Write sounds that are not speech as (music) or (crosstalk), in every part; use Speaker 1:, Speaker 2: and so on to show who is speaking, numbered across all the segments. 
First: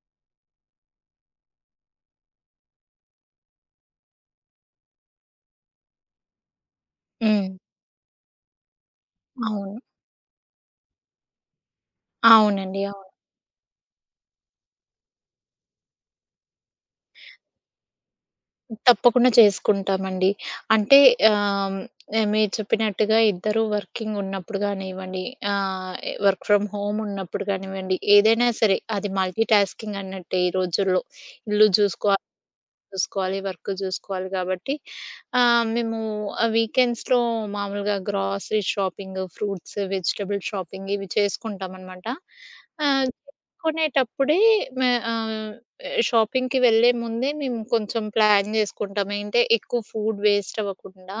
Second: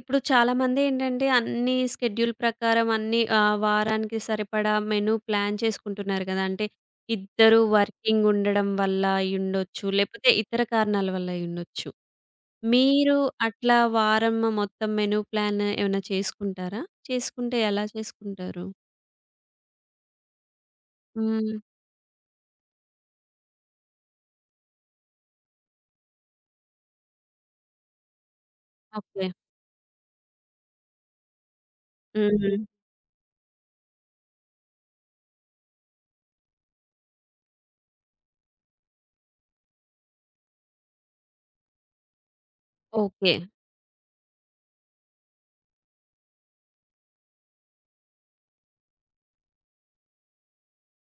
Speaker 1: ఇప్పుడు చాలామందేంటంటే అన్నీ షెడ్యూల్ ప్రకారం అన్నీ వారానికి సరిపడా మెను ప్లాన్ చేసుకుంటున్నారు గదా! అంటే
Speaker 2: హ్మ్.
Speaker 1: ఇద్దరు వర్కింగ్ ఉండడం వల్ల
Speaker 2: అవును.
Speaker 1: అయ్యుండొచ్చు. లేపోతే ఇతర కారణాల వల్ల అయ్యుండొచ్చు.
Speaker 2: అవునండి. అవును.
Speaker 1: మీరు అట్లా వారం మొత్తం మెను ప్లాన్ ఏమైనా చేసుకుంటారా? చేసుకుంటే ఎలా చేసుకుంటారు?
Speaker 2: తప్పకుండా చేసుకుంటామండి. అంటే
Speaker 1: హ్మ్.
Speaker 2: ఆహ్, మీరు చెప్పినట్టుగా ఇద్దరు వర్కింగ్ ఉన్నప్పుడు గానివ్వండి, ఆహ్, వర్క్ ఫ్రమ్ హోమ్ ఉన్నప్పుడు గానివ్వండి, ఏదైనా సరే అది
Speaker 1: ఓకే.
Speaker 2: మల్టీ టాస్కింగ్ అన్నట్టే ఈ రోజుల్లో. ఇల్లు చూసుకో
Speaker 1: హ్మ్.
Speaker 2: చూసుకోవాలి, వర్క్ చూసుకోవాలి కాబట్టి ఆహ్, మేము వీకెండ్స్‌లో మామూలుగా grocery shopping, fruits, vegetable shopping ఇవి చేసుకుంటామనమాట.
Speaker 1: ఓకే.
Speaker 2: చేసుకునేటప్పుడే మే ఆహ్, షాపింగ్‌కి వెళ్ళే ముందే మేము కొంచెం ప్లాన్ చేసుకుంటాం. ఏంటే ఎక్కువ ఫుడ్ వేస్ట్ అవ్వకుండా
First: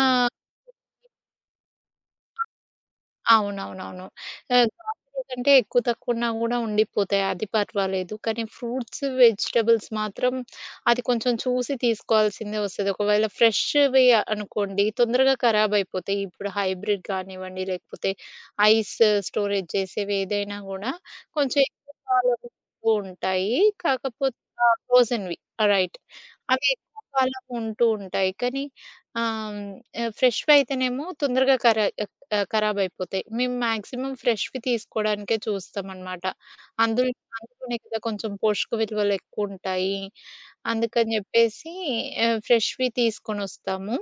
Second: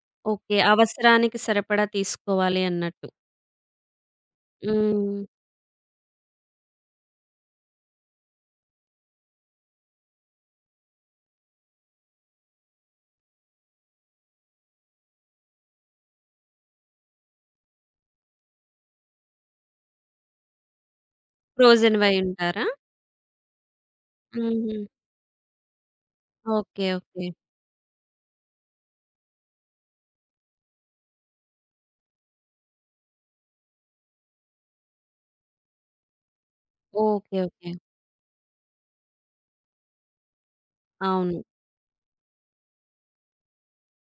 Speaker 2: ఆహ్,
Speaker 1: ఓకే. అవసరానికి సరిపడా తీసుకోవాలి అన్నట్టు.
Speaker 2: అవునవునవును.
Speaker 1: హ్మ్.
Speaker 2: గ్రాసరీ కంటే ఎక్కువ తక్కువున్నా గూడా ఉండిపోతాయి. అది పర్వాలేదు. కానీ ఫ్రూట్స్, వెజిటబుల్స్ మాత్రం అది కొంచెం చూసి తీసుకోవాల్సిందే వస్తది. ఒకవేళ ఫ్రెష్‌వి అనుకోండి తొందరగా ఖరాబయిపోతాయి. ఇప్పుడు హైబ్రిడ్ గానివ్వండి, లేకపోతే ఐస్ స్టోరేజ్ చేసేవి ఏదైనా గూడా కొంచెం ఎక్కువ కాలం
Speaker 1: ఫ్రోజెన్‌వయ్యుంటారా?
Speaker 2: నిల్వ ఉంటాయి. కాకపోతే
Speaker 1: హుహు.
Speaker 2: ఫ్రోజెన్‌వి రైట్. అవి
Speaker 1: ఓకే.
Speaker 2: ఎక్కువ
Speaker 1: ఓకే.
Speaker 2: కాలం ఉంటూ ఉంటాయి. కానీ ఆహ్, ఫ్రెష్‌వి అయితేనేమో ఖరాబయిపోతాయి. మేము మాక్సిమం ఫ్రెష్‌వి తీసుకోవడానికే చూస్తామనమాట. అందులో
Speaker 1: ఓకే. ఓకే.
Speaker 2: అందులోనే కదా కొంచెం పోషక విలువలెక్కువుంటాయి. అందుకని
Speaker 1: అవును.
Speaker 2: జెప్పేసి ఫ్రెష్‌వి తీసుకొనొస్తాము.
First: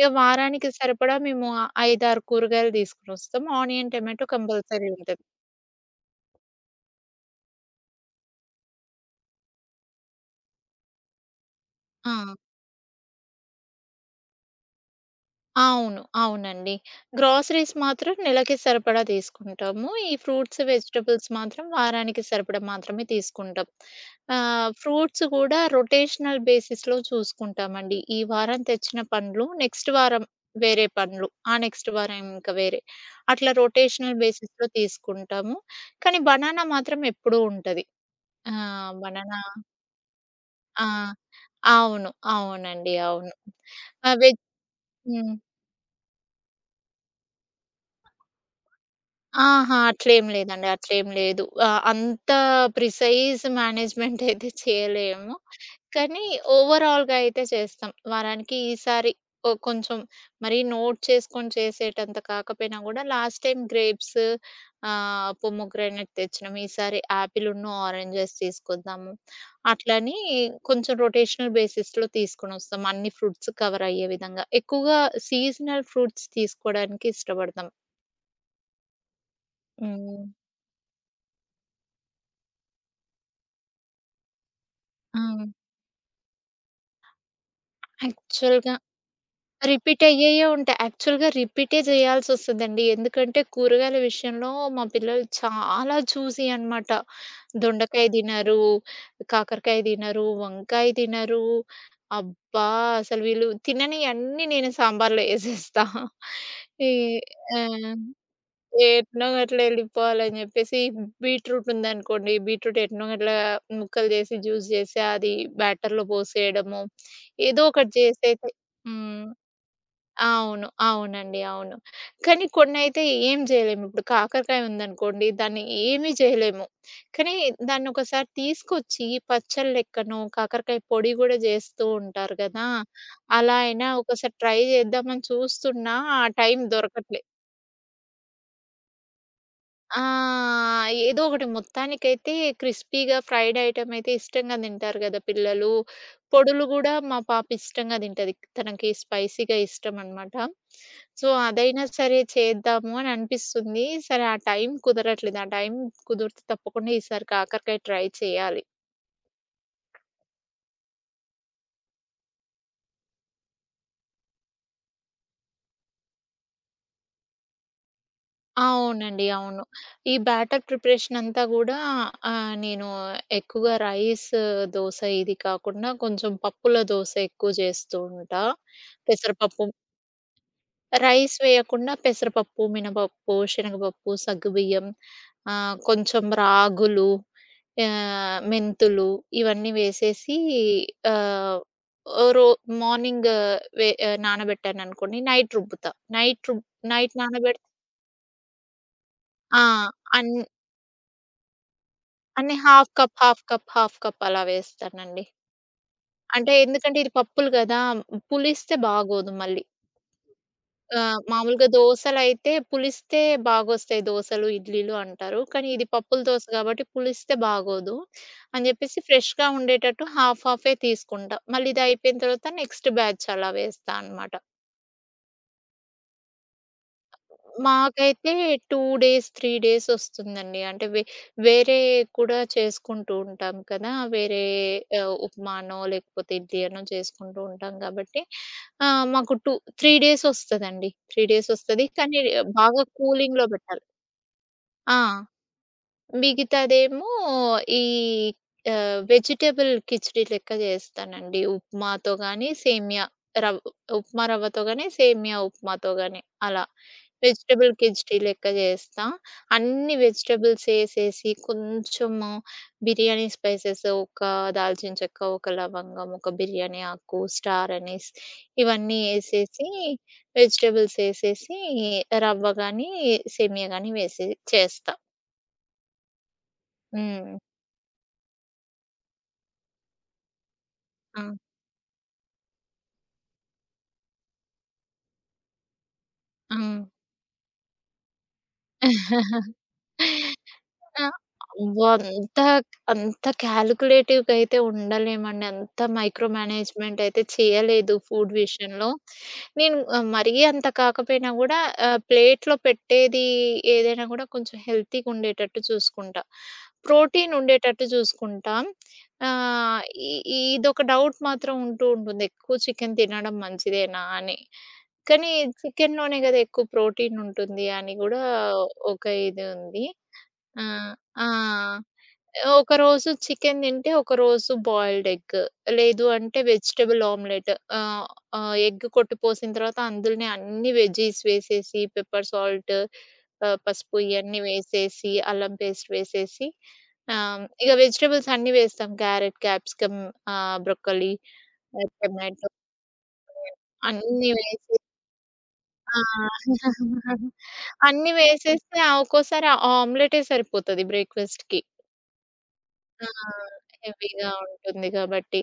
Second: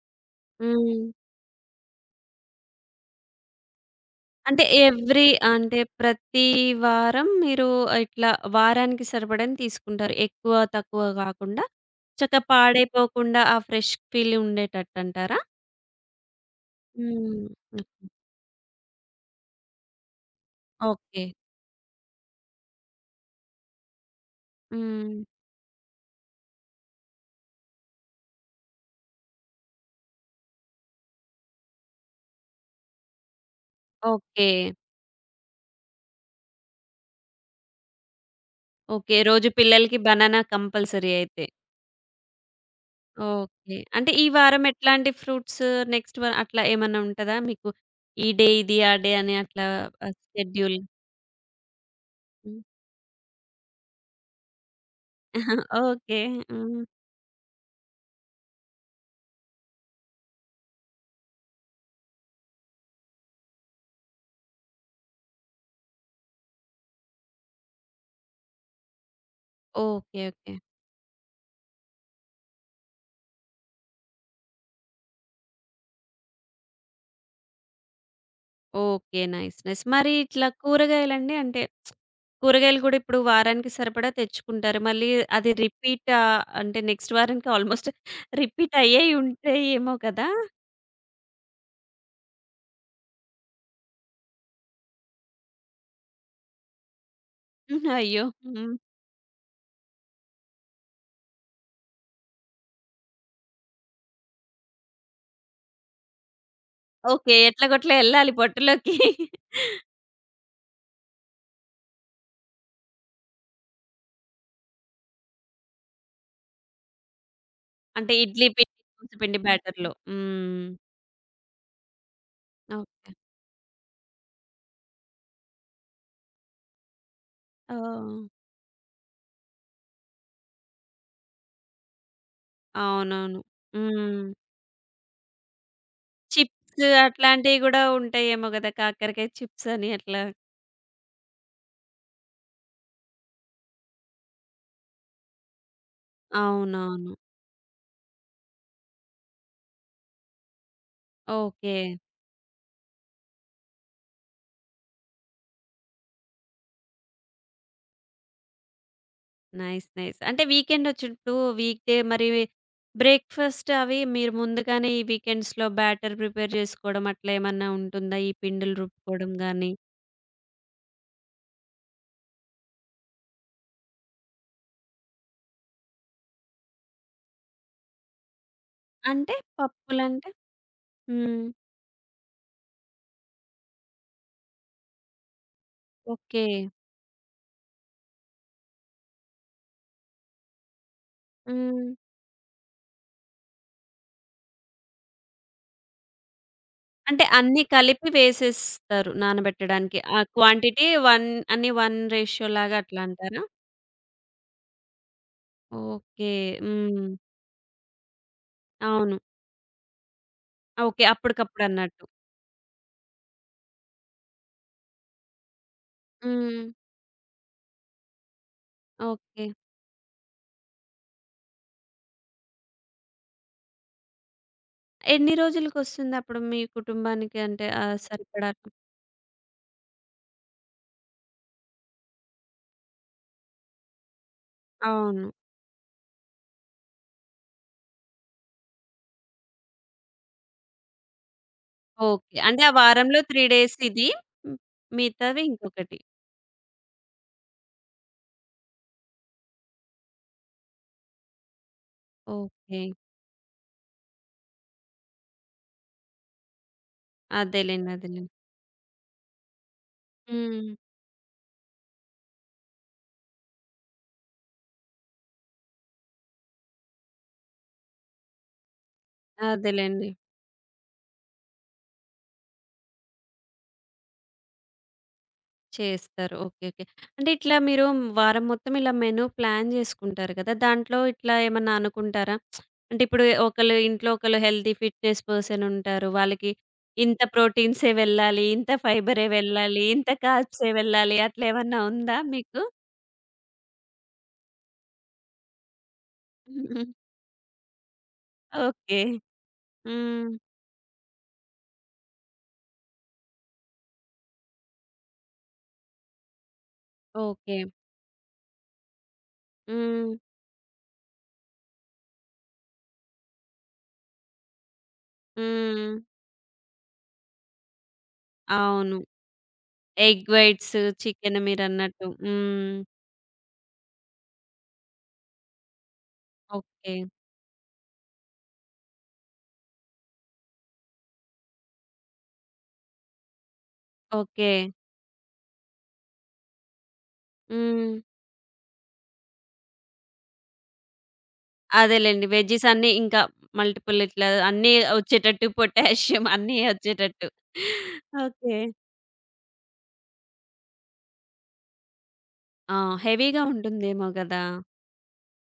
Speaker 2: ఇక వారానికి
Speaker 1: హ్మ్.
Speaker 2: సరిపడా మేము 5, 6 కూరగాయలు తీసుకొనొస్తాం. ఆనియన్, టమాటో
Speaker 1: అంటే
Speaker 2: కంపల్సరీ ఉంటది.
Speaker 1: ఎవ్రీ, అంటే ప్రతి వారం మీరు ఇట్లా వారానికి సరిపడని తీసుకుంటారు. ఎక్కువ, తక్కువ గాకుండా
Speaker 2: ఆ!
Speaker 1: చక్కగా పాడైపోకుండా ఆ ఫ్రెష్ ఫీల్ ఉండేటట్టంటారా?
Speaker 2: అవును. అవునండి. గ్రోసరీస్
Speaker 1: హ్మ్.
Speaker 2: మాత్రం నెలకి సరిపడా తీసుకుంటాము. ఈ ఫ్రూట్స్,
Speaker 1: ఓకే.
Speaker 2: వెజిటబుల్స్ మాత్రం వారానికి సరిపడా మాత్రమే తీసుకుంటాం.
Speaker 1: హ్మ్.
Speaker 2: ఫ్రూట్స్ గూడా రొటేషనల్ బేసిస్‌లో చూసుకుంటామండి. ఈ వారం తెచ్చిన పండ్లు నెక్స్ట్ వారం వేరే పండ్లు, ఆ నెక్స్ట్ వారం ఇంకా వేరే. అట్లా రొటేషనల్
Speaker 1: ఓకే.
Speaker 2: బేసిస్‌లో తీసుకుంటాము. కానీ బనానా మాత్రం ఎప్పుడూ ఉంటది. ఆ!
Speaker 1: ఓకే.
Speaker 2: బనానా
Speaker 1: రోజు పిల్లలకి బనానా
Speaker 2: ఆ!
Speaker 1: కంపల్సరీ అయితే.
Speaker 2: అవును. అవునండి. అవును.
Speaker 1: ఓకే. అంటే
Speaker 2: ఆహ్,
Speaker 1: ఈ
Speaker 2: వెజ్
Speaker 1: వారం ఎట్లాంటి
Speaker 2: హ్మ్.
Speaker 1: ఫ్రూట్స్ నెక్స్ట్ అట్లా ఏమన్నా ఉంటదా మీకు? ఈ డే ఇది, ఆ డే అని అట్లా
Speaker 2: ఆహా! అట్లేం లేదండి.
Speaker 1: షెడ్యూల్?
Speaker 2: అట్లేం లేదు. అంత
Speaker 1: (laughs) హ్మ్.
Speaker 2: ప్రిసైజ్ మేనేజ్‌మెంట్ (laughs) అయితే చేయలేము.
Speaker 1: ఓకే.
Speaker 2: కానీ
Speaker 1: హ్మ్.
Speaker 2: ఓవరాల్‌గా అయితే చేస్తాం. వారానికి ఈసారి ఓ కొంచెం మరీ నోట్ చేసుకొని చేసేటంత కాకపోయినా గూడా లాస్ట్ టైమ్ పొమోగ్రానేట్ తెచ్చినాం. ఈసారి యాపిలున్ను, ఆరెంజెస్ తీసుకొద్దాము. అట్లని
Speaker 1: ఓకే. ఓకే.
Speaker 2: కొంచెం రొటేషనల్ బేసిస్‌లో తీసుకొనొస్తాం. అన్ని ఫ్రూట్స్ కవర్ అయ్యే విధంగా. ఎక్కువగా సీజనల్ ఫ్రూట్స్ తీసుకోవడానికి ఇష్టపడతాం.
Speaker 1: ఓకే. నైస్. నైస్. మరి
Speaker 2: హ్మ్.
Speaker 1: ఇట్లా కూరగాయలండి? అంటే కూరగాయలు కూడా ఇప్పుడు వారానికి సరిపడా తెచ్చుకుంటారు. మళ్ళీ
Speaker 2: ఆ!
Speaker 1: అది రిపీట్ అంటే నెక్స్ట్ వారానికి ఆల్‌మోస్ట్
Speaker 2: యాక్చువల్‌గా
Speaker 1: రిపీట్ అయ్యేయి ఉంటాయేమో
Speaker 2: రిపీట్
Speaker 1: కదా!
Speaker 2: అయ్యేయే ఉంటాయి. యాక్చువల్‌గా రిపీటే చేయాల్సొస్తదండి. ఎందుకంటే కూరగాయల విషయంలో మా పిల్లలు చాలా చూసీ అనమాట.
Speaker 1: హుహు.
Speaker 2: దొండకాయ
Speaker 1: అయ్యో!
Speaker 2: తినరు,
Speaker 1: హ్మ్.
Speaker 2: కాకరకాయ తినరు, వంకాయ తినరు. అబ్బా! అసలు వీళ్ళు తిననియన్నీ నేను సాంబార్‌లో ఏసేస్తా. ఈ
Speaker 1: ఓకే.
Speaker 2: ఆ!
Speaker 1: ఎట్లాగొట్లా ఎళ్ళాలి పొట్టలోకి.
Speaker 2: ఎట్నో గట్ల ఎళ్ళిపోవాలని జెప్పేసి బీట్రూట్ ఉందనుకోండి. బీట్రూట్ ఎట్నో గట్ల ముక్కలు జేసి, జ్యూస్ జేసి అది బ్యాటర్‌లో పోసేయడము. ఏదో ఒకటి
Speaker 1: అంటే ఇడ్లీ
Speaker 2: జేసైతే
Speaker 1: పిండి, దోస
Speaker 2: హ్మ్.
Speaker 1: పిండి బ్యాటర్‌లో. హ్మ్.
Speaker 2: అవును. అవునండి. అవును. కానీ కొన్నైతే
Speaker 1: ఓకే.
Speaker 2: ఏం జేయలేము. ఇప్పుడు కాకరకాయ ఉందనుకోండి, దాన్ని ఏమీ జేయలేము. కానీ
Speaker 1: ఓహ్!
Speaker 2: దాన్నొకసారి తీసుకొచ్చి పచ్చడి లెక్కనో, కాకరకాయ పొడి గూడా జేస్తూ ఉంటారు గదా!
Speaker 1: అవునవును.
Speaker 2: అలా అయినా
Speaker 1: హ్మ్.
Speaker 2: ఒకసారి ట్రై జేద్దామని చూస్తున్నా, ఆ టైం
Speaker 1: చిప్స్
Speaker 2: దొరకట్లే.
Speaker 1: అట్లాంటియి గూడా ఉంటాయేమో గదా! కాకరకాయ చిప్స్ అని అట్లా.
Speaker 2: ఆ! ఏదో ఒకటి మొత్తానికైతే క్రిస్పీగా ఫ్రైడ్ ఐటెమ్ అయితే ఇష్టంగా తింటారు గదా పిల్లలు. పొడులు గూడా
Speaker 1: అవునవును.
Speaker 2: మా పాప ఇష్టంగా తింటది. తనకి స్పైసీగా ఇష్టం అనమాట. So,
Speaker 1: okay.
Speaker 2: అదైనా సరే చేద్దాము అని అనిపిస్తుంది. సరే ఆ టైం కుదరట్లేదు. ఆ టైం కుదిరితే తప్పకుండా ఈసారి కాకరకాయ ట్రై చేయాలి.
Speaker 1: నైస్. నైస్. అంటే వీకెండొచ్చినప్పుడు వీక్ డే మరి బ్రేక్‌ఫాస్ట్ అవి మీరు ముందుగానే ఈ వీకెండ్స్‌లో బ్యాటర్ ప్రిపేర్ చేసుకోవడం అట్లా ఏమన్నా ఉంటుందా? ఈ పిండిలు
Speaker 2: అవునండి.
Speaker 1: రుబ్బుకోవడం
Speaker 2: అవును.
Speaker 1: గాని?
Speaker 2: ఈ బ్యాటర్ ప్రిపరేషన్ అంతా గూడా నేను ఎక్కువగా దోస ఇది కాకుండా కొంచెం పప్పుల దోస ఎక్కువ జేస్తూ ఉంటా.
Speaker 1: అంటే
Speaker 2: పెసరపప్పు
Speaker 1: పప్పులంటే
Speaker 2: రైస్
Speaker 1: హ్మ్.
Speaker 2: వేయకుండా పెసరపప్పు, మినపప్పు, శనగపప్పు, సగ్గుబియ్యం కొంచెం
Speaker 1: ఓకే.
Speaker 2: రాగులు, మెంతులు ఇవన్నీ వేసేసి ఆహ్,
Speaker 1: హ్మ్.
Speaker 2: ఓ రో మార్నింగ్ వే ఆహ్, నానబెట్టాననుకోండి నైట్ రుబ్బుతా. నైట్ రుబ్ నైట్
Speaker 1: అంటే
Speaker 2: నానబెడితే
Speaker 1: అన్నీ కలిపి వేసేస్తారు
Speaker 2: ఆ!
Speaker 1: నానబెట్టడానికి. ఆ
Speaker 2: అన్
Speaker 1: క్వాంటిటీ 1 అన్ని 1 రేషియో
Speaker 2: అన్ని
Speaker 1: లాగా
Speaker 2: హాఫ్
Speaker 1: అట్లా
Speaker 2: కప్,
Speaker 1: అంటారా?
Speaker 2: హాఫ్ కప్, హాఫ్ కప్ అలా వేస్తానండి.
Speaker 1: ఓకే.
Speaker 2: అంటే ఎందుకంటే
Speaker 1: హ్మ్.
Speaker 2: ఇది పప్పులు గదా! పులిస్తే
Speaker 1: అవును.
Speaker 2: బాగోదు మళ్ళీ.
Speaker 1: ఆ, ఓకే. అప్పటికప్పుడు
Speaker 2: మామూలుగా
Speaker 1: అన్నట్టు.
Speaker 2: దోసలైతే పులిస్తే బాగొస్తాయి దోసలు, ఇడ్లీలు అంటారు. కానీ ఇది పప్పుల దోస
Speaker 1: హ్మ్.
Speaker 2: గాబట్టి పులిస్తే బాగోదు. అని జెప్పేసి
Speaker 1: ఓకే.
Speaker 2: ఫ్రెష్‌గా ఉండేటట్టు హాఫ్ హాఫే తీసుకుంటా. మళ్ళీ ఇది అయిపోయిన తర్వాత నెక్స్ట్ బ్యాచ్ అలా వేస్తా అనమాట.
Speaker 1: ఎన్ని రోజులకొస్తుందప్పుడు మీ కుటుంబానికి అంటే
Speaker 2: మాకైతే
Speaker 1: సరిపడా?
Speaker 2: 2 డేస్, 3 డేస్ ఒస్తుందండి. అంటే వే వేరే కూడా చేసుకుంటూ ఉంటాం కదా! వేరే
Speaker 1: అవును.
Speaker 2: ఉప్మానో, లేకపోతే ఇడ్లీ అనో చేసుకుంటూ ఉంటాం కాబట్టి మాకు 2, 3 డేస్ ఒస్తదండి. 3 డేస్ ఒస్తది. కానీ
Speaker 1: ఓకే. అంటే ఆ
Speaker 2: బాగా
Speaker 1: వారంలో 3
Speaker 2: కూలింగ్‌లో
Speaker 1: డేస్
Speaker 2: బెట్టాలి.
Speaker 1: ఇది. హ్మ్.
Speaker 2: ఆ!
Speaker 1: మిగతావి ఇంకొకటి.
Speaker 2: మిగతాదేమో ఈ వెజిటబుల్ కిచిడీ లెక్క జేస్తానండి.
Speaker 1: ఓకే.
Speaker 2: రవ్ ఉప్మా రవ్వతో గాని, సేమియా ఉప్మాతో గాని అలా. వెజిటబుల్
Speaker 1: అదేలెండి.
Speaker 2: కిచిడీ
Speaker 1: అదేలెండి.
Speaker 2: లెక్క జేస్తా. అన్ని వెజిటబుల్స్
Speaker 1: హ్మ్.
Speaker 2: ఏసేసి కొంచెము బిర్యానీ స్పైసెస్ ఒక దాల్చిన చెక్క, ఒక లవంగం, ఒక బిర్యానీ ఆకు, స్టార్ అనీస్ ఇవన్నీ ఏసేసి
Speaker 1: అదేలెండి.
Speaker 2: వెజిటబుల్స్ ఏసేసి రవ్వ గాని, సేమియా గాని వేసి చేస్తా.
Speaker 1: చేస్తారు. ఓకే. ఓకే. అంటే
Speaker 2: హ్మ్.
Speaker 1: ఇట్లా మీరు వారం మొత్తం ఇలా మెను ప్లాన్ జేసుకుంటారు గదా! దాంట్లో
Speaker 2: ఆ!
Speaker 1: ఇట్లా ఏమన్నా అనుకుంటారా? అంటే ఇప్పుడు ఒకళ్ళు ఇంట్లో ఒకళ్ళు హెల్తీ ఫిట్‌నెస్ పర్సన్ ఉంటారు. వాళ్ళకి
Speaker 2: హ్మ్.
Speaker 1: ఇంత ప్రోటీన్సే వెళ్ళాలి, ఇంత ఫైబరే
Speaker 2: (laughs)
Speaker 1: వెళ్ళాలి, ఇంత కార్బ్సే
Speaker 2: ఆ!
Speaker 1: వెళ్ళాలి అట్లేమన్నా
Speaker 2: అవ్వ!
Speaker 1: ఉందా
Speaker 2: అంత,
Speaker 1: మీకు?
Speaker 2: అంత క్యాలిక్యులేటివ్‌గా అయితే ఉండలేమండి. అంత మైక్రో మేనేజ్‌మెంట్
Speaker 1: (laughs)
Speaker 2: అయితే చేయలేదు ఫుడ్ విషయంలో.
Speaker 1: ఓకే.
Speaker 2: నేను
Speaker 1: హ్మ్.
Speaker 2: మరీ అంత కాకపోయినా గూడా ప్లేట్‌లో పెట్టేది ఏదైనా గూడా కొంచెం హెల్తీగా ఉండేటట్టు చూసుకుంటా. Protein
Speaker 1: okay.
Speaker 2: ఉండేటట్టు చూసుకుంటా. ఆహ్, ఈ
Speaker 1: హ్మ్.
Speaker 2: ఈ ఇదొక డౌట్ మాత్రం ఉంటూ ఉంటుంది. ఎక్కువ చికెన్ తినడం మంచిదేనా అని. కానీ
Speaker 1: హ్మ్.
Speaker 2: చికెన్‌లోనే గదా ఎక్కువ ప్రోటీన్ ఉంటుంది అని గూడా
Speaker 1: అవును.
Speaker 2: ఒక ఇది ఉంది.
Speaker 1: ఎగ్
Speaker 2: ఆ!
Speaker 1: వైట్స్, చికెన్
Speaker 2: ఆ!
Speaker 1: మీరన్నట్టు. హ్మ్.
Speaker 2: ఒకరోజు చికెన్ తింటే, ఒకరోజు బాయిల్డ్ ఎగ్. లేదు అంటే
Speaker 1: ఓకే.
Speaker 2: Vegetable omelette. ఆహ్, ఆహ్, ఎగ్ కొట్టిపోసిన తర్వాత అందులోనే అన్ని వెజ్జీస్ వేసేసి, పెప్పర్ సాల్ట్, పసుపు ఇయన్నీ
Speaker 1: ఓకే.
Speaker 2: వేసేసి, అల్లం పేస్ట్ వేసేసి, ఇగ
Speaker 1: హ్మ్.
Speaker 2: వెజిటబుల్స్ అన్నీ వేస్తాం. క్యారెట్, క్యాప్సికమ్, బ్రొక్కలి,
Speaker 1: అదేలెండి.
Speaker 2: టొమాటో
Speaker 1: వెజ్జీస్ అన్నీ ఇంకా మల్టిపుల్ ఇట్లా
Speaker 2: అన్నీ
Speaker 1: అన్నీ
Speaker 2: వేసి
Speaker 1: వచ్చేటట్టు
Speaker 2: ఆ!
Speaker 1: పొటాషియం అన్నీ వచ్చేటట్టు.
Speaker 2: (laughs) అన్నీ
Speaker 1: ఓకే.
Speaker 2: వేసేస్తే, ఆ! ఒక్కోసారి ఆ ఆమ్లెటే సరిపోతది బ్రేక్‌ఫాస్ట్‌కి.
Speaker 1: ఆ!
Speaker 2: ఆ!
Speaker 1: హెవీగా ఉంటుందేమో
Speaker 2: హెవీగా
Speaker 1: గదా!
Speaker 2: ఉంటుంది కాబట్టి.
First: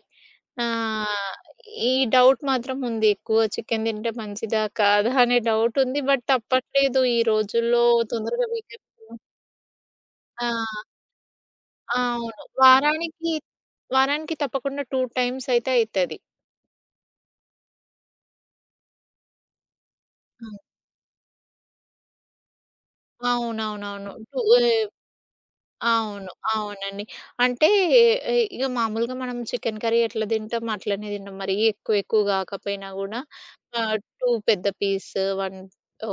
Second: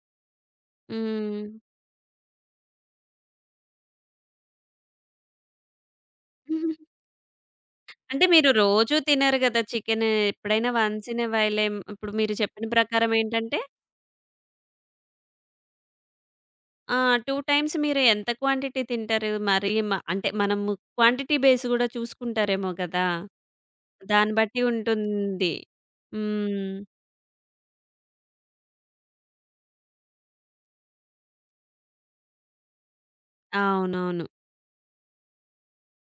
Speaker 2: ఆహ్,
Speaker 1: హ్మ్.
Speaker 2: ఈ డౌట్ మాత్రం ఉంది. ఎక్కువ చికెను తింటే మంచిదా? కాదా? అనే డౌట్ ఉంది. బట్
Speaker 1: (laughs)
Speaker 2: తప్పట్లేదు ఈ రోజుల్లో
Speaker 1: అంటే
Speaker 2: తొందరగా
Speaker 1: మీరు
Speaker 2: వీకెండ్స్
Speaker 1: రోజూ తినరు గదా! చికెను
Speaker 2: ఆ!
Speaker 1: ఎప్పుడైనా వన్స్ ఇన్ ఏ వైల్ ఇప్పుడు మీరు
Speaker 2: అవును.
Speaker 1: చెప్పిన ప్రకారం ఏంటంటే
Speaker 2: వారానికి తప్పకుండా 2 టైమ్స్ అయితే అయితది.
Speaker 1: ఆ! 2 టైమ్స్ మీరు ఎంత క్వాంటిటీ తింటారు? మరి అంటే
Speaker 2: హ్మ్.
Speaker 1: మనము క్వాంటిటీ బేస్ గూడా చూసుకుంటారేమో గదా!
Speaker 2: అవునవునవును.
Speaker 1: దాన్ని
Speaker 2: టూ
Speaker 1: బట్టి
Speaker 2: ఏ
Speaker 1: ఉంటుంది.
Speaker 2: అవును.
Speaker 1: హ్మ్.
Speaker 2: అవునండి. అంటే ఎ ఇగ మామూలుగా మనం చికెన్ కర్రీ ఎట్లా తింటాం అట్లనే తింటాం. మరీ ఎక్కువ ఎక్కువ కాకపోయినా గూడా ఆహ్,
Speaker 1: అవునవును.
Speaker 2: 2 పెద్ద పీస్, 1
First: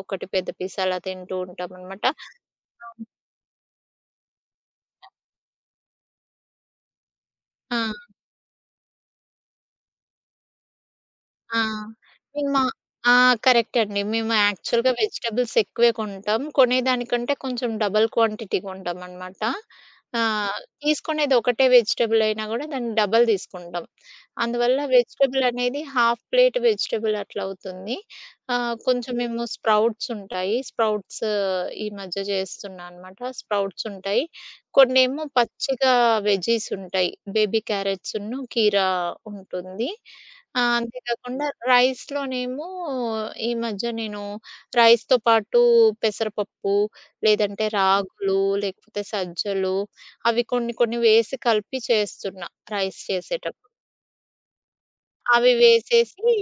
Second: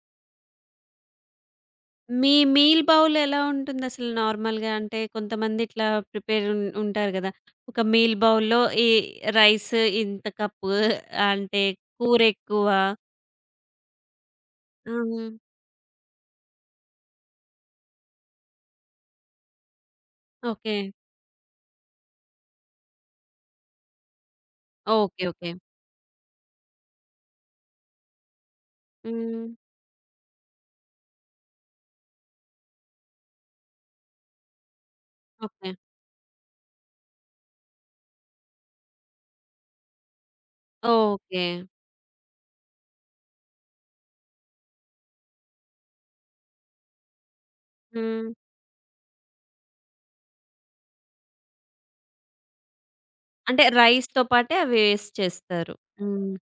Speaker 2: ఒకటి పెద్ద పీస్ అలా తింటూ ఉంటామనమాట.
Speaker 1: మీ మీల్ బౌల్ ఎలా ఉంటుందసలు నార్మల్‌గా? అంటే కొంతమంది ఇట్లా ప్రిపేర్ ఉంటారు గదా!
Speaker 2: ఆ!
Speaker 1: ఒక మీల్ బౌల్‌లో ఈ రైస్ ఇంత కప్పు
Speaker 2: ఆ!
Speaker 1: అంటే
Speaker 2: మేము
Speaker 1: కూరెక్కువ.
Speaker 2: ఆ! కరెక్ట్ అండి. మేము యాక్చువల్‌గా
Speaker 1: హ్మ్.
Speaker 2: వెజిటబుల్స్ ఎక్కువే కొంటాం. కొనేదానికంటే కొంచెం డబుల్ క్వాంటిటీ కొంటామనమాట.
Speaker 1: ఓకే.
Speaker 2: తీసుకునేది ఒకటే వెజిటబుల్ అయినా గూడా దాన్ని డబుల్ తీసుకుంటాం. అందువల్ల
Speaker 1: ఓకే.
Speaker 2: Vegetable
Speaker 1: okay.
Speaker 2: అనేది హాఫ్ ప్లేట్ వెజిటబుల్ అట్లా అవుతుంది. కొంచెం
Speaker 1: హ్మ్.
Speaker 2: మేము స్ప్రౌట్స్ ఉంటాయి. స్ప్రౌట్స్ ఈ మధ్య చేస్తున్నా అనమాట. స్ప్రౌట్స్ ఉంటాయి. కొన్నేమో
Speaker 1: ఓకే.
Speaker 2: పచ్చిగా వెజీస్ ఉంటాయి. బేబీ క్యారెట్స్‌ను, కీరా ఉంటుంది. అంతే
Speaker 1: ఓకే.
Speaker 2: కాకుండా రైస్‌లోనేమో ఈ మధ్య నేను రైస్‌తో పాటు పెసరపప్పు, లేదంటే హ్మ్.
Speaker 1: హ్మ్.
Speaker 2: రాగులు, లేకపోతే సజ్జలు అవి కొన్ని కొన్ని వేసి కలిపి చేస్తున్నా రైస్
Speaker 1: అంటే
Speaker 2: చేసేటప్పుడు.
Speaker 1: రైస్‌తో పాటే అవి వేసి
Speaker 2: అవి
Speaker 1: చేస్తారు.
Speaker 2: వేసేసి
Speaker 1: హ్మ్.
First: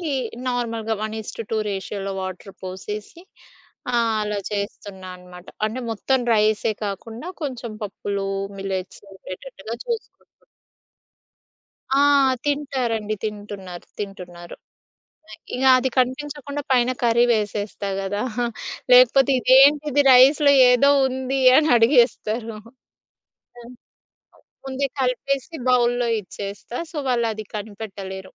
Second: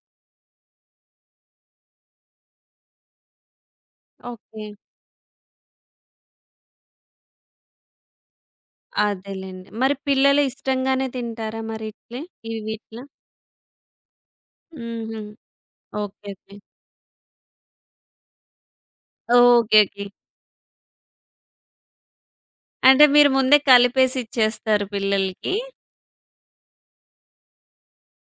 Speaker 2: నార్మల్‌గా 1:2 రేషియోలో వాటర్ పోసేసి అలా
Speaker 1: ఓకే.
Speaker 2: చేస్తున్నా అనమాట. అంటే మొత్తం రైసే కాకుండా కొంచెం పప్పులు, మిల్లెట్స్
Speaker 1: అదేలెండి.
Speaker 2: ఉండేటట్టుగా
Speaker 1: మరి పిల్లలు
Speaker 2: చూసుకుంటున్నా.
Speaker 1: ఇష్టంగానే తింటారా మరి
Speaker 2: ఆ!
Speaker 1: ఇడ్లీ? ఈ వీటిలో?
Speaker 2: తింటారండి. తింటున్నారు.
Speaker 1: హుహు.
Speaker 2: ఇగ అది
Speaker 1: ఓకే. ఓకే.
Speaker 2: కనిపించకుండా పైన కర్రీ వేసేస్తా గదా! లేకపోతే
Speaker 1: ఓకే. ఓకే.
Speaker 2: ఇదేంటిది రైస్‌లో ఏదో ఉంది అని అడిగేస్తారు.
Speaker 1: అంటే మీరు ముందే
Speaker 2: ఆ!
Speaker 1: కలిపేసి ఇచ్చేస్తారు
Speaker 2: ముందే
Speaker 1: పిల్లలకి.
Speaker 2: కలిపేసి బౌల్‌లో ఇచ్చేస్తా. సో, వాళ్ళది కనిపెట్టలేరు.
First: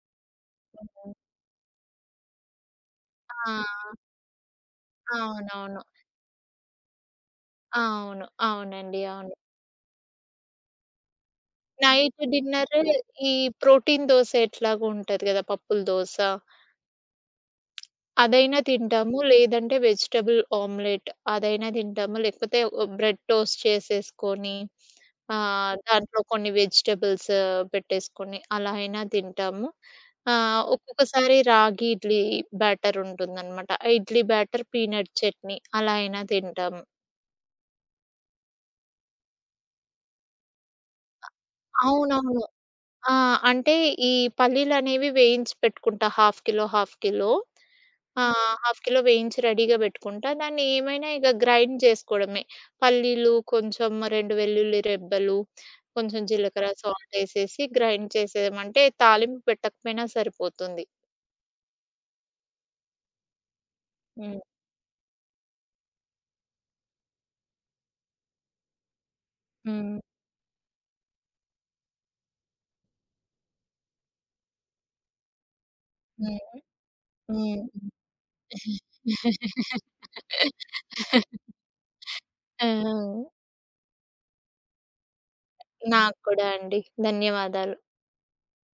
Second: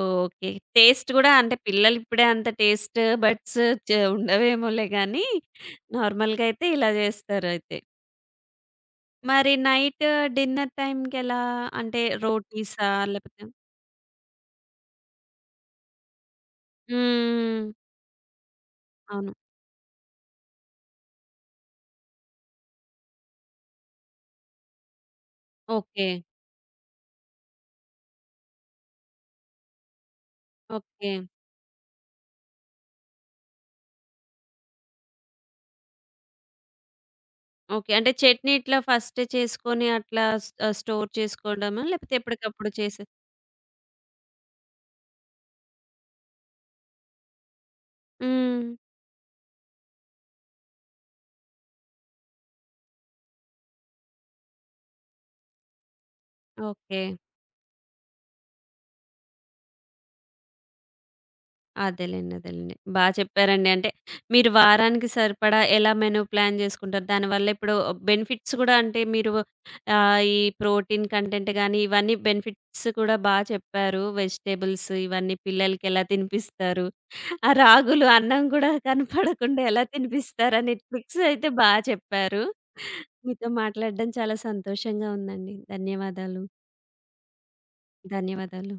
Speaker 1: ఓకే. టేస్ట్
Speaker 2: హ్మ్.
Speaker 1: గూడా అంటే పిల్లలు ఇప్పుడే అంత టేస్ట్ బడ్స్
Speaker 2: ఆ!
Speaker 1: చ ఉండవేమోలే గానీ,
Speaker 2: అవునవును.
Speaker 1: నార్మల్‌గా అయితే ఇలా జేస్తారు అయితే.
Speaker 2: అవును. అవునండి. అవును.
Speaker 1: మరి నైట్ డిన్నర్ టైమ్‌కెలా? అంటే
Speaker 2: నైట్ డిన్నర్
Speaker 1: రోటీసా?
Speaker 2: ఈ
Speaker 1: లేపోతే
Speaker 2: ప్రోటీన్ దోస ఎట్లాగో ఉంటది గదా! పప్పుల దోస.
Speaker 1: హ్మ్.
Speaker 2: అదైనా తింటాము.
Speaker 1: అవును.
Speaker 2: లేదంటే వెజిటబుల్ ఆమ్లెట్ అదైనా తింటాము. లేకపోతే ఓ బ్రెడ్ టోస్ట్ చేసేసుకొని
Speaker 1: ఓకే.
Speaker 2: దాంట్లో కొన్ని వెజిటబుల్స్ పెట్టేసుకొని అలా అయినా తింటాము.
Speaker 1: ఓకే.
Speaker 2: ఒక్కొక్కసారి రాగి ఇడ్లీ బ్యాటర్ ఉంటుందనమాట. ఆ ఇడ్లీ బ్యాటర్ పీనట్ చట్నీ అలా అయినా తింటాము.
Speaker 1: ఓకే. అంటే చట్నీ ఇట్లా ఫస్టే చేసుకొని అట్లా స్టోర్ చేసుకోవడమా? లేకపోతే
Speaker 2: అవునవును.
Speaker 1: ఎప్పటికప్పుడు చేసే
Speaker 2: ఆ! అంటే ఈ పల్లీలనేవి వేయించి పెట్టుకుంటా. Half kilo, half kilo. ఆ! హ్మ్.
Speaker 1: హ్మ్.
Speaker 2: హాఫ్ కిలో వేయించి రెడీగా పెట్టుకుంటా. దాన్ని ఏమైనా ఇక గ్రైండ్ చేసుకోవడమే. పల్లీలు, కొంచెం 2 వెల్లుల్లి రెబ్బలు, కొంచెం జీలకర్ర,
Speaker 1: ఓకే.
Speaker 2: సాల్ట్ ఏసేసి గ్రైండ్ చేసేయమంటే తాలింపు పెట్టకపోయినా సరిపోతుంది.
Speaker 1: అదేలెండి. అదేలెండి. బా చెప్పారండి. అంటే
Speaker 2: హ్మ్.
Speaker 1: మీరు వారానికి సరిపడా ఎలా మెను ప్లాన్ జేసుకుంటారు? దానివల్ల ఇప్పుడు బెనిఫిట్స్ గూడా అంటే మీరు
Speaker 2: హ్మ్.
Speaker 1: ఈ ప్రోటీన్ కంటెంట్ గాని, ఇవన్నీ బెనిఫిట్స్ కూడా బా చెప్పారు. వెజిటబుల్స్ ఇవన్నీ పిల్లలకి ఎలా
Speaker 2: హ్మ్.
Speaker 1: తినిపిస్తారు? ఆ
Speaker 2: హ్మ్.
Speaker 1: రాగులు అన్నం గూడా కనపడకుండా ఎలా తినిపిస్తారనే ట్రిక్స్ అయితే బా చెప్పారు.
Speaker 2: ఆ!
Speaker 1: మీతో మాట్లాడడం చాలా సంతోషంగా ఉందండి.
Speaker 2: నాకు
Speaker 1: ధన్యవాదాలు.
Speaker 2: కూడా అండి. ధన్యవాదాలు.
Speaker 1: ధన్యవాదాలు.